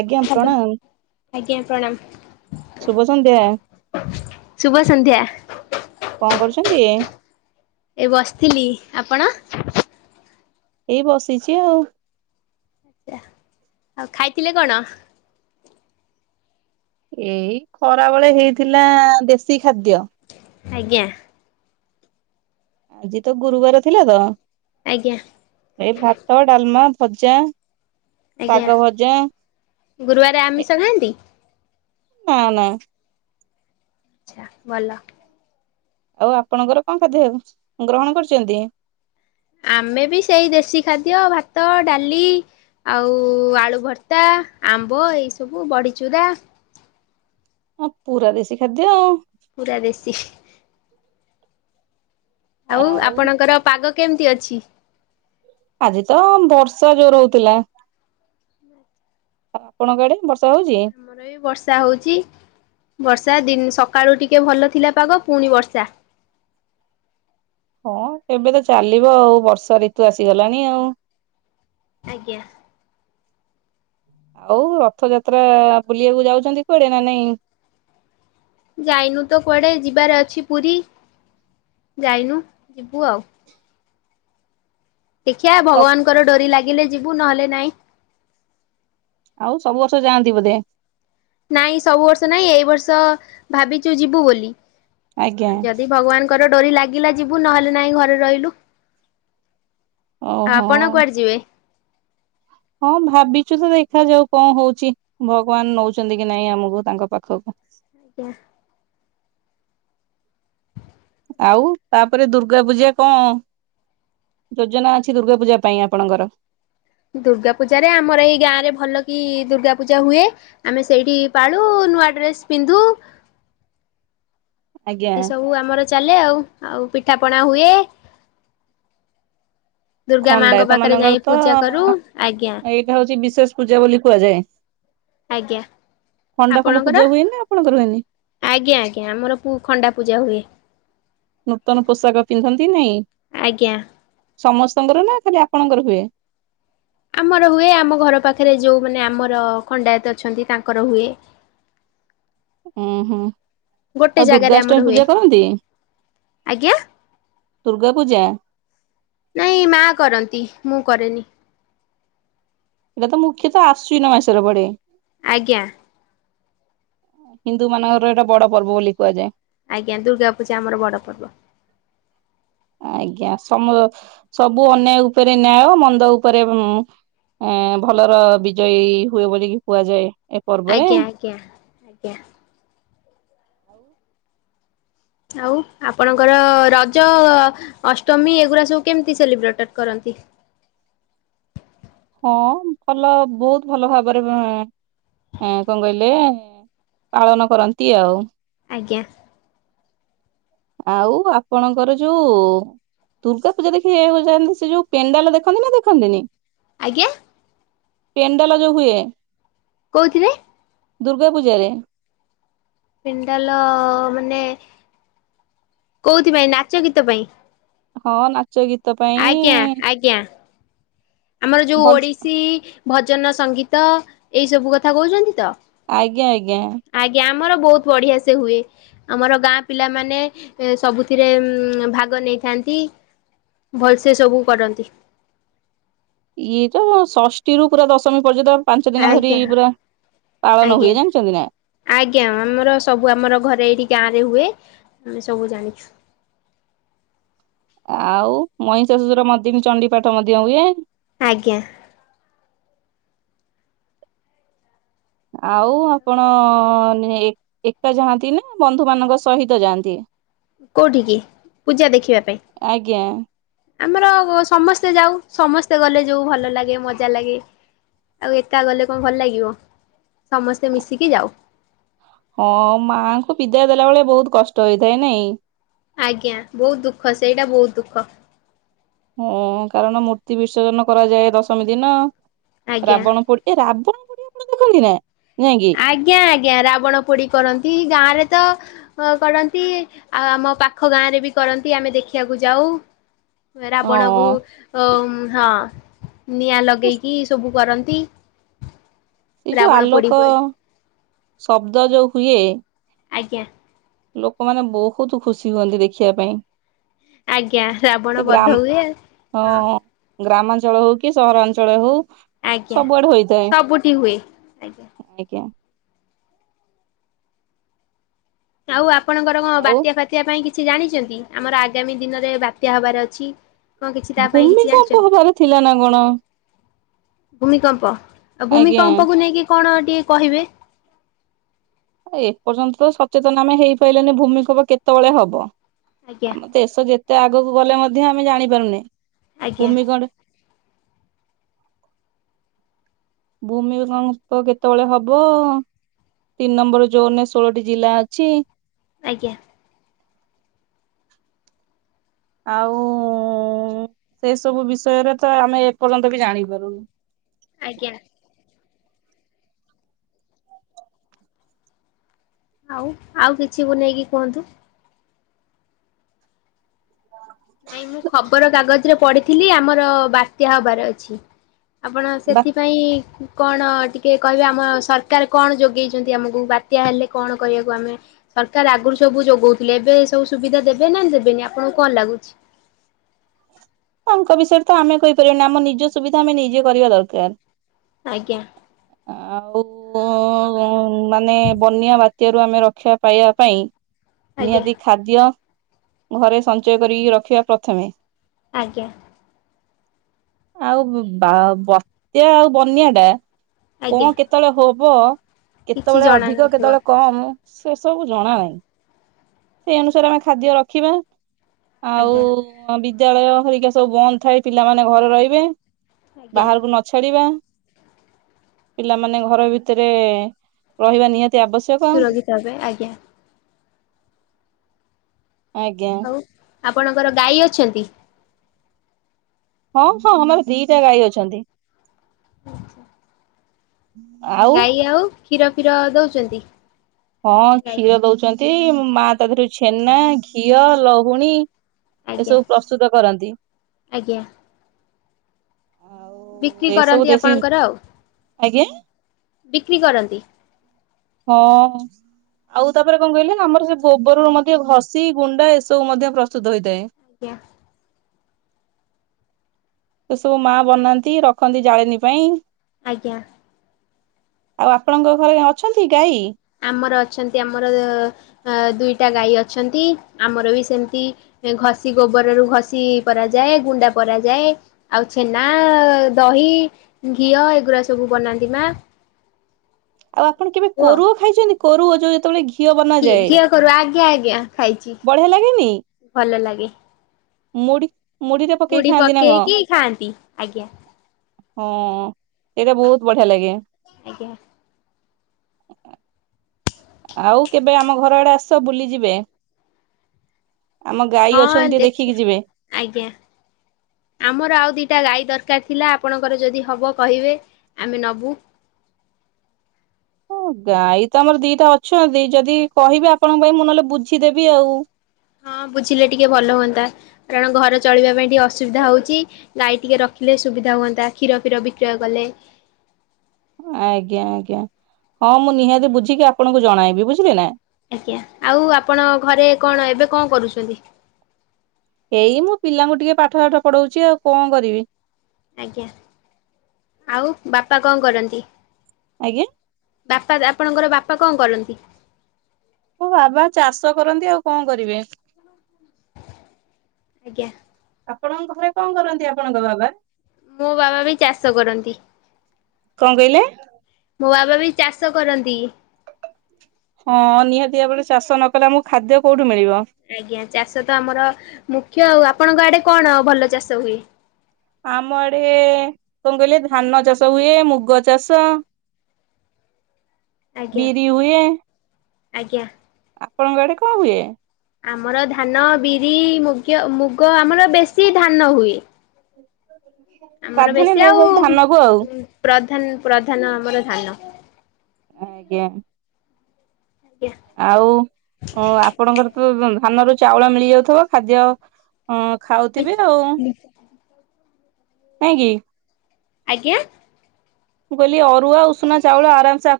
ଆଜ୍ଞା ହ୍ୟାଲୋ ପ୍ରଣାମ ଆଜ୍ଞା ଶୁଭ ସନ୍ଧ୍ୟା ପ୍ରଣାମ। ଶୁଭ ସଂନ୍ଧ୍ୟା ‌। କଣ କରୁଛନ୍ତି? ଏଇ ବସିଥିଲି। ଆପଣ? ଏଇ ବସିଛି ଆଉ। ଆଉ ଖାଇଥିଲେ କଣ? ଏଇ ଖରା ବେଳେ ହେଇଥିଲା ଦେଶୀ ଖାଦ୍ୟ ଆଜ୍ଞା। ଆଜି ତ ଗୁରୁବାର ଥିଲା ତ ଆଜ୍ଞା। ଏଇ ଭାତ, ଡାଲମା, ଭଜା, ଆଜ୍ଞା ଶାଗ ଭଜା ଗୁରୁବାରରେ ଏ ଆମିଷ ଖାଆନ୍ତି? ନା ନା। ଆଚ୍ଛା ଭଲ। ଆଉ ଆପଣଙ୍କର କଣ ଖାଦ୍ୟ ଗ୍ରହଣ କରୁଛନ୍ତି? ଆମେ ବି ସେଇ ଦେଶୀ ଖାଦ୍ୟ ଭାତ, ଡାଲି, ଆଉ ଆଳୁ ଭର୍ତ୍ତା, ଆମ୍ବ, ଏଇସବୁ ବଢିଚୁରା ହଁ ପୁରା ଦେଶୀ ଖାଦ୍ୟ ଆଉ। ପୁରା ଦେଶୀ। ଆଉ ଆପଣଙ୍କର ପାଗ କେମିତି ଅଛି? ଆଜି ତ ବର୍ଷା ଜୋର ହଉଥିଲା। ଆଉ ଆପଣଙ୍କ ଆଡେ ବର୍ଷା ହଉଛି? ଆମର ବି ବର୍ଷା ହୋଉଛି ବର୍ଷା ଦ ସକାଳୁ ଟିକେ ଭଲ ଥିଲା ପାଗ ପୁଣି ବର୍ଷା ହଁ ଏବେ ତ ଚାଲିବ ଆଉ ବର୍ଷା ଋତୁ ଆସିଗଲାଣି ଆଉ ଆଜ୍ଞା। ଆଉ ରଥଯାତ୍ରା ବୁଲିବାକୁ ଯାଉଛନ୍ତି କୁଆଡେ ନା ନାଇଁ? ଯାଇନୁ ତ କୁଆଡେ ଯିବାରେ ଅଛି ପୁରୀ। ଯାଇନୁ ଯିବୁ ଆଉ ଦେଖିବା ଭଗବାନଙ୍କର ଡୋରି ଲାଗିଲେ ଯିବୁ ନହେଲେ ନାଇଁ ଆଉ ସବୁ ବର୍ଷ ଯାଆନ୍ତି ବୋଧେ? ନାଇଁ ସବୁ ବର୍ଷ ନାଇଁ ଏଇ ବର୍ଷ ଭାବିଛୁ ଯିବୁ ବୋଲି ଆଜ୍ଞା ଯଦି ଭଗବାନ ଙ୍କର ଡୋରି ଲାଗିଲା ଯିବୁ ନହେଲେ ନାହିଁ ଘରେ ରହିଲୁ। ଆଉ ଓହୋ ଆପଣ କୁଆଡେ ଯିବେ? ହଁ ଭାବିଛୁ ତ ଦେଖା ଯାଉ କଣ ହଉଛି ଭଗବାନ ନଉଛନ୍ତି କି ନାଇଁ ଆମକୁ ତାଙ୍କ ପାଖକୁ ଆଜ୍ଞା। ଆଉ ତାପରେ ଦୁର୍ଗା ପୂଜା କଣ? ଯୋଜନା ଅଛି ଦୁର୍ଗା ପୂଜା ପାଇଁ ଆପଣଙ୍କର ଦୁର୍ଗା ପୂଜା ରେ ଆମର ଏଇ ଗାଁ ରେ ଭଲ କି ଦୁର୍ଗା ପୂଜା ହୁଏ। ଆମେ ସେଇଠି ପାଳୁ ନୂଆ ଡ୍ରେସ ପିନ୍ଧୁ ଆଜ୍ଞା ଏମିତି ସବୁ ଆମର ଚାଲେ ଆଉ ଆଉ ପିଠା ପଣା ହୁଏ। ଦୁର୍ଗା ମାଙ୍କ ଖଣ୍ଡାୟତ ପାଖରେ ଯାଇ ମାନଙ୍କର ତ ପୂଜା କରୁ ଆଜ୍ଞା ଏଇଟା ହଉଛି ବିଶେଷ ପୂଜା ବୋଲି କୁହାଯାଏ। ଆଜ୍ଞା ଖଣ୍ଡା ପଣ୍ଡା ଆପଣଙ୍କର? ପୂଜା ହୁଏନା ଆପଣଙ୍କର ନା ହୁଏନି? ଆଜ୍ଞା ଆଜ୍ଞା ଆମର ଖଣ୍ଡା ପୂଜା ହୁଏ। ନୂତନ ପୋଷାକ ପିନ୍ଧନ୍ତି ନାଇଁ? ଆଜ୍ଞା। ସମସ୍ତଙ୍କର ନା ଖାଲି ଆପଣଙ୍କର ହୁଏ? ଆମର ହୁଏ ଆମ ଘର ପାଖରେ ଯେଉଁମାନେ ଆମର ଖଣ୍ଡାୟତ ଅଛନ୍ତି ତାଙ୍କର ହୁଏ। ହଁ ହଁ ଗୋଟେ ଆଉ ଜାଗାରେ ଆମର ଦୁର୍ଗାଷ୍ଟମୀ ହୁଏ ପୂଜା କରନ୍ତି? ଆଜ୍ଞା। ଦୁର୍ଗା ପୂଜା। ନାଇଁ ମା କରନ୍ତି ମୁଁ କରେନି। ଏଇଟା ତ ମୁଖ୍ୟତଃ ଆଶ୍ୱିନ ମାସର ପଡେ। ଆଜ୍ଞା। ହିନ୍ଦୁ ମାନଙ୍କର ଏଇଟା ବଡ ପର୍ବ ବୋଲି କୁହାଯାଏ। ଆଜ୍ଞା ଦୁର୍ଗା ପୂଜା ଆମର ବଡ ପର୍ବ। ଆଜ୍ଞା ସମ ସବୁ ଅନ୍ୟାୟ ଉପରେ ନ୍ୟାୟ ମନ୍ଦ ଉପରେ ଏ ଭଲର ବିଜୟୀ ହୁଏ ବୋଲିକି କୁହାଯାଏ। ପର୍ବରେ। ଆଜ୍ଞା ଆଜ୍ଞା ଆଜ୍ଞା। [unintelligible] ଆଉ ଆପଣଙ୍କର ରଜ ଅଷ୍ଟମୀ ଏଗୁଡା ସବୁ କେମିତି ସେଲିବ୍ରେଟ କରନ୍ତି? ହଁ ଭଲ ବହୁତ୍ ଭଲ ଭାବରେ ଏଁ କଣ କହିଲେ ପାଳନ କରନ୍ତି ଆଉ। ଆଜ୍ଞା। ଆଉ ଆପଣଙ୍କର ଯୋଉ ଦୁର୍ଗା ପୂଜା ଦେଖିବାକୁ ଯାଆନ୍ତି ସେ ଯୋଉ ପେଣ୍ଡାଲ ଦେଖନ୍ତି ନା ଦେଖନ୍ତିନି? ଆଜ୍ଞା। ପେଣ୍ଡାଲ ଯୋଉ ହୁଏ। କୋଉଥିରେ? ଦୁର୍ଗା ପୂଜାରେ। ପେଣ୍ଡାଲ ମାନେ କୋଉଥିପାଇଁ ନାଚ ଗୀତ ପାଇଁ? ହଁ ନାଚ ଗୀତ ଆଜ୍ଞା ପାଇଁ। ଆଜ୍ଞା। ଆମର ଯୋଉ ଭଲ ଓଡ଼ିଶୀ ଭଜନ ସଙ୍ଗୀତ ଏଇ ସବୁ କଥା କହୁଛନ୍ତି ତ? ଆଜ୍ଞା ଆଜ୍ଞା। ଆଜ୍ଞା ଆମର ବହୁତ୍ ବଢିଆ ସେ ହୁଏ। ଆମର ଗାଁ ପିଲାମାନେ ସବୁଥିରେ ଭାଗ ନେଇଥାନ୍ତି। ଭଲସେ ସବୁ କରନ୍ତି। ଇଏ ଯୋଉ ଷଷ୍ଠୀ ରୁ ପୁରା ଦଶମୀ ପର୍ଯ୍ୟନ୍ତ ପାଞ୍ଚ ଦିନ ଧରି ଆଜ୍ଞା ପୁରା ପାଳନ ଆଜ୍ଞା। ହୁଏ। ଜାଣିଛନ୍ତି ନା। ଆଜ୍ଞା ଆମର ସବୁ ଆମର ଘରେ ଏଇଠି ଗାଁ ରେ ହୁଏ ଆମେ ସବୁ ଜାଣିଛୁ। ଆଉ ମହିଷା ଶ୍ୱଶୁର ର୍ମଦ୍ରୀନି ଚଣ୍ଡିପାଠ ମଧ୍ୟ ହୁଏ। ଆଜ୍ଞା। ଆଉ ଆପଣ ଏକା ଯାଆନ୍ତି ନା ବନ୍ଧୁ ମାନଙ୍କ ସହିତ ଯାଆନ୍ତି? କୋଉଠି କି ପୂଜା ଦେଖିବା ପାଇଁ। ଆଜ୍ଞା ଆମର ସମସ୍ତେ ଯାଉ ସମସ୍ତେ ଗଲେ ଯୋଉ ଭଲ ଲାଗେ ମଜା ଲାଗେ। ଆଉ ଏକା ଗଲେ କଣ ଭଲ ଲାଗିବ ସମସ୍ତେ ମିଶିକି ଯାଉ। ହଁ ମାଆଙ୍କୁ ବିଦାୟ ଦେଲା ବେଳେ ବହୁତ କଷ୍ଟ ହେଇଥାଏ ନାଇଁ। ଆଜ୍ଞା ବହୁତ ଦୁଃଖ ସେଇଟା ବହୁତ ଦୁଃଖ। ହଁ କାରଣ ମୂର୍ତ୍ତି ବିସର୍ଜନ କରାଯାଏ ଦଶମୀ ଦିନ ଆଜ୍ଞା। ରାବଣ ପ ଏ ରାବଣ ପୋଡି ଆପଣ ଦେଖନ୍ତି ନା ନାଇଁ କିି? ଆଜ୍ଞା ଆଜ୍ଞା ରାବଣ ପୋଡି କରନ୍ତି ଗାଁ ରେ ତ ଅ କରନ୍ତି ଆଉ ଆମ ପାଖ ଗାଁ ରେ ବି କରନ୍ତି ଆମେ ଦେଖିବାକୁ ଯାଉ। ରାବଣ କୁ ହଁ ଅ ହଁ ନିଆଁ ଲଗେଇକି ସବୁ କରନ୍ତି। ସେ ଯୋଉ ରାବଣ ପୋଡି ଆଲୋକ ହୁଏ ଶବ୍ଦ ଯୋଉ ହୁଏ ଆଜ୍ଞା। ଲୋକମାନେ ବହୁତ ଖୁସି ହୁଅନ୍ତି ଦେଖିବା ପାଇଁ। ଆଜ୍ଞା ଏ ଶାବଣ ବଧ ଗ୍ରାମ ହୁଏ ଆଉ ହଁ। ଗ୍ରାମାଞ୍ଚଳ ହଉ କି ସହରାଞ୍ଚଳ ହଉ ଆଜ୍ଞା। ସବୁଆଡେ ହୋଇଥାଏ। ସବୁଠି ହୁଏ ଆଜ୍ଞା। ଆଉ ଆପଣଙ୍କର କଣ ଆଉ ବାତ୍ୟା ଫତ୍ୟା ପାଇଁ କିଛି ଜାଣିଛନ୍ତି ଆମର ଆଗାମୀ ଦିନରେ ବାତ୍ୟା ହବାର ଅଛି। କଣ କିଛି ତା ପାଇଁ ଭୂମି କିଛି କମ୍ପ ଜାଣିଛନ୍ତି? ହେବାର ଥିଲା ନା କଣ। ଭୂମିକମ୍ପ ଆଉ ଆଜ୍ଞା ଭୂମିକମ୍ପକୁ ନେଇକି କଣ ଟିକେ କହିବେ। ଏପର୍ଯ୍ୟନ୍ତ ତ ସଚେତନ ଆମେ ହେଇପାରିଲାନି ଭୂମିକମ୍ପ କେତେବେଳେ ହବ ଆଜ୍ଞା ଆମ ଦେଶ ଯେତେ ଆଗକୁ ଗଲେ ମଧ୍ୟ ଆମେ ଜାଣିପାରୁନି ଆଜ୍ଞା ଭୂମିକଣ୍ଡ ଭୂମି କମ୍ପ କେତେବେଳେ ହବ ତିନି ନମ୍ବର ଜୋନ ରେ ଷୋଳଟି ଜିଲ୍ଲା ଅଛି। ଆଜ୍ଞା। ଆଉ ସେ ସବୁ ବିଷୟରେ ତ ଆମେ ଏପର୍ଯ୍ୟନ୍ତ ବି ଜାଣିପାରୁୁନ୍। ଆଜ୍ଞା। ଆଉ ଆଉ କିଛି ବି ନେଇକି କୁହନ୍ତୁ? ହଁ। ନାଇଁ ମୁଁ ଖବର କାଗଜରେ ପଢିଥିଲି ଆମର ବାତ୍ୟା ହବାର ଅଛି। ଆପଣ ସେଥିପାଇଁ କଣ ଟିକିଏ କହିବାେ ଆମ ସରକାର କଣ ଯୋଗେଇଛନ୍ତି ଆମକୁ ବାତ୍ୟା ହେଲେ କଣ କରିବାକୁ ଆମେ ସରକାର ଆଗରୁ ସବୁ ଯୋଗାଉଥିଲେ ଏବେ ଏ ସବୁ ସୁବିଧା ଦେବେ ନା ଦେବେନି ଆପଣଙ୍କୁ କଣ ଲାଗୁଛି? ତାଙ୍କ ବିଷୟରେ ତ ଆମେ କହିପାରିବନି ଆମ ନିଜ ସୁବିଧା ଆମେ ନିଜେ କରିବା ଦରକାର। ଆଜ୍ଞା। ଆଉ ମାନେ ବନ୍ୟା ବା ବାତ୍ୟାରୁ ଆମେ ରକ୍ଷା ପାଇବା ପାଇଁ ଆଜ୍ଞା ନିହାତି ଖାଦ୍ୟ ଘରେ ସଞ୍ଚୟ କରିକି ରଖିବା ପ୍ରଥମେ ଆଜ୍ଞା। ଆଉ ବା ବତ୍ୟା ଆଉ ବନ୍ୟା ଟା ଆଜ୍ଞା କଣ କେତେ କେତେବେଳେ ହବ କିଛି କେତେବେଳେ ଜଣା ଅଧିକ ନଥିବ କେତେବେଳେ କମ୍। ସେ ସବୁ ଜଣା ନାହିଁ ସେଇ ଅନୁସାରେ ଆମେ ଖାଦ୍ୟ ରଖିବା ଆଜ୍ଞା ଆଉ ବିଦ୍ୟାଳୟ ହେରିକା ସବୁ ବନ୍ଦ ଥାଏ ପିଲାମାନେ ଘରେ ରହିବେ ଆଜ୍ଞା। ବାହାରକୁ ନ ଛାଡିବା ପିଲାମାନେ ଘର ଭିତରେ ରହିବା ନିହାତି ଆବଶ୍ୟକ ସୁରକ୍ଷିତ ହେବେ ଆଜ୍ଞା ଆଜ୍ଞା। ଆଉ ଆପଣଙ୍କର ଗାଈ ଅଛନ୍ତି? ହଁ ହଁ ଆମର ଦିଟା ଗାଈ ଅଛନ୍ତି। [inaudible] ଗାଈ ଆଉ କ୍ଷୀର ଫିର ଦଉଛନ୍ତି? ହଁ ଗାଈ କ୍ଷୀର ଦଉଛନ୍ତି ମା ତା ଦେରୁ ଛେନା ଘିଅ ଲହୁଣୀ ଆଜ୍ଞା ଏସବୁ ପ୍ରସ୍ତୁତ କରନ୍ତି। ଆଜ୍ଞା। ଆଉ ବିକ୍ରି ଏସବୁ କରନ୍ତି ଦେଶୀ ଆପଣଙ୍କର ଆଉ ଆଜ୍ଞା ବିକ୍ରି କରନ୍ତି। ହଁ। ଆଉ ତାପରେ କଣ କହିଲେ ଆମର ସେ ଗୋବରରୁ ମଧ୍ୟ ଘଷି ଗୁଣ୍ଡା ଏସବୁ ମଧ୍ୟ ପ୍ରସ୍ତୁତ ହୋଇଥାଏ। ଆଜ୍ଞା। ଏ ସବୁ ମା ବନାନ୍ତି ରଖନ୍ତି ଜାଳେଣୀ ପାଇଁ। ଆଜ୍ଞା। ଆଉ ଆପଣଙ୍କ ଘରେ ଅଛନ୍ତି ଗାଈ? ଆମର ଅଛନ୍ତି ଆମର ଅ ଦୁଇଟା ଗାଈ ଅଛନ୍ତି ଆମର ବି ସେମିତି ଘଷି ଗୋବରରୁ ଘଷି କରାଯାଏ ଗୁଣ୍ଡ କରାଯାଏ। ଆଉ ଛେନା ଦହି, ଘିଅ ଏଗୁଡା ସବୁ ବନାନ୍ତି ମା। ଆଉ ଆପଣ କେବେ କୁ ଆଉ କୋରୁଅ ଖାଇଛନ୍ତି କୋରୁଅ ଯୋଉ ଯେତେବେଳେ ଘିଅ ବନାଯାଏ ଘିଅ କୋରୁଅ ଆଜ୍ଞା ଆଜ୍ଞା ଖାଇଛି ବଢିଆ ଲାଗେନି ଭଲ ଲାଗେ। ମୁଢି ମୁଢିରେ ପକେଇକି ଗୁଡି ଖାଆନ୍ତି ନା କଣ? ଖାଆନ୍ତି ଆଜ୍ଞା ହଁ ସେଇଟା ବହୁତ ବଢିଆ ଲାଗେ। ଆଜ୍ଞା। [inaudible] ଆଉ କେବେ ଆମ ଘର ଆଡେ ଆସ ବୁଲିଯିବେ? ଆମ ଗାଈ ଅଛନ୍ତି ହଁ ଟିକେ ଦେଖ ଦେଖିକି ଯିବେ? ଆଜ୍ଞା। ଆମର ଆଉ ଦୁଇଟା ଗାଈ ଦରକାର ଥିଲା ଆପଣଙ୍କର ଯଦି ହବ କହିବେ ଆମେ ନବୁ। ହଁ ଗାଈ ତ ଆମର ଦିଟା ଅଛନ୍ତି ଯଦି କହିବେ ଆପଣଙ୍କ ପାଇଁ ମୁଁ ନହେଲେ ବୁଝିଦେବି ଆଉ। ହଁ ବୁଝିଲେ ଟିକେ ଭଲ ହୁଅନ୍ତା କାରଣ ଘର ଚଳିବା ପାଇଁ ଟିକେ ଅସୁବିଧା ହଉଛି। ଗାଈ ଟିକେ ରଖିଲେ ସୁବିଧା ହୁଅନ୍ତା କ୍ଷୀର ଫିର ବିକ୍ରୟ କଲେ। ଆଜ୍ଞା ଆଜ୍ଞା ହଁ ମୁଁ ନିହାତି ବୁଝିକି ଆପଣଙ୍କୁ ଜଣାଇବି ବୁଝିଲି ନା। ଆଜ୍ଞା ଆଉ ଆପଣ ଘରେ କଣ ଏବେ କଣ କରୁଛନ୍ତି? ଏଇ ମୁଁ ପିଲାଙ୍କୁ ଟିକେ ପାଠ ଫାଠ ପଢଉଛି ଆଉ କଣ କରିବି। ଆଜ୍ଞା ଆଉ ବାପା କଣ କରନ୍ତି? ଆଜ୍ଞା। ବାପା ଆପଣଙ୍କର ବାପା କଣ କରନ୍ତି? ମୋ ବାବା ଚାଷ କରନ୍ତି ଆଉ କଣ କରିବେ। ଆଜ୍ଞା। ଆପଣଙ୍କ ଘରେ କଣ କରନ୍ତି ଆପଣଙ୍କ ବାବା? ମୋ ବାବା ବି ଚାଷ କରନ୍ତି। କଣ କହିଲେ? ମୋ ବାବା ବି ଚାଷ କରନ୍ତି। ହଁ ନିହାତି ଭାବରେ ଚାଷ ନ କଲେ ଆମକୁ ଖାଦ୍ୟ କୋଉଠୁ ମିଳିବ। ଆଜ୍ଞା ଚାଷ ତ ଆମର ମୁଖ୍ୟ ଆଉ। ଆପଣଙ୍କ ଆଡେ କଣ ଭଲ ଚାଷ ହୁଏ? ଆମ ଆଡେ କଣ କହିଲେ ଧାନ ଚାଷ ହୁଏ ମୁଗ ଚାଷ [inaudible] ଆଜ୍ଞା ବିରି ହୁଏ। ଆଜ୍ଞା। ଆପଣଙ୍କ ଆଡେ କଣ ହୁଏ? ଆମର ଧାନ, ବିରି, ମୁଗ, ମୁଗ ଆମର ବେଶୀ ଧାନ ହୁଏ। ଆମର ପ୍ରାଧାନ୍ୟ ବେଶୀ ଆଉ ଦିଆଯାଏ ଧାନକୁ ଆଉ ପ୍ରଧାନ ପ୍ରଧାନ ଆମର ଧାନ। ଆଜ୍ଞା। ଆଜ୍ଞା [unintelligible] ଆଉ ଆପଣଙ୍କର ତ ଧାନରୁ ଚାଉଳ ମିଳିଯାଉଥିବ ଖାଦ୍ୟ ହଁ ଖାଉଥିବେ ଆଉ କାହିଁକି? ଆଜ୍ଞା। ମୁଁ କହିଲ ଅରୁଆ ଉଷୁନା ଚାଉଳ ଆରାମ ସେ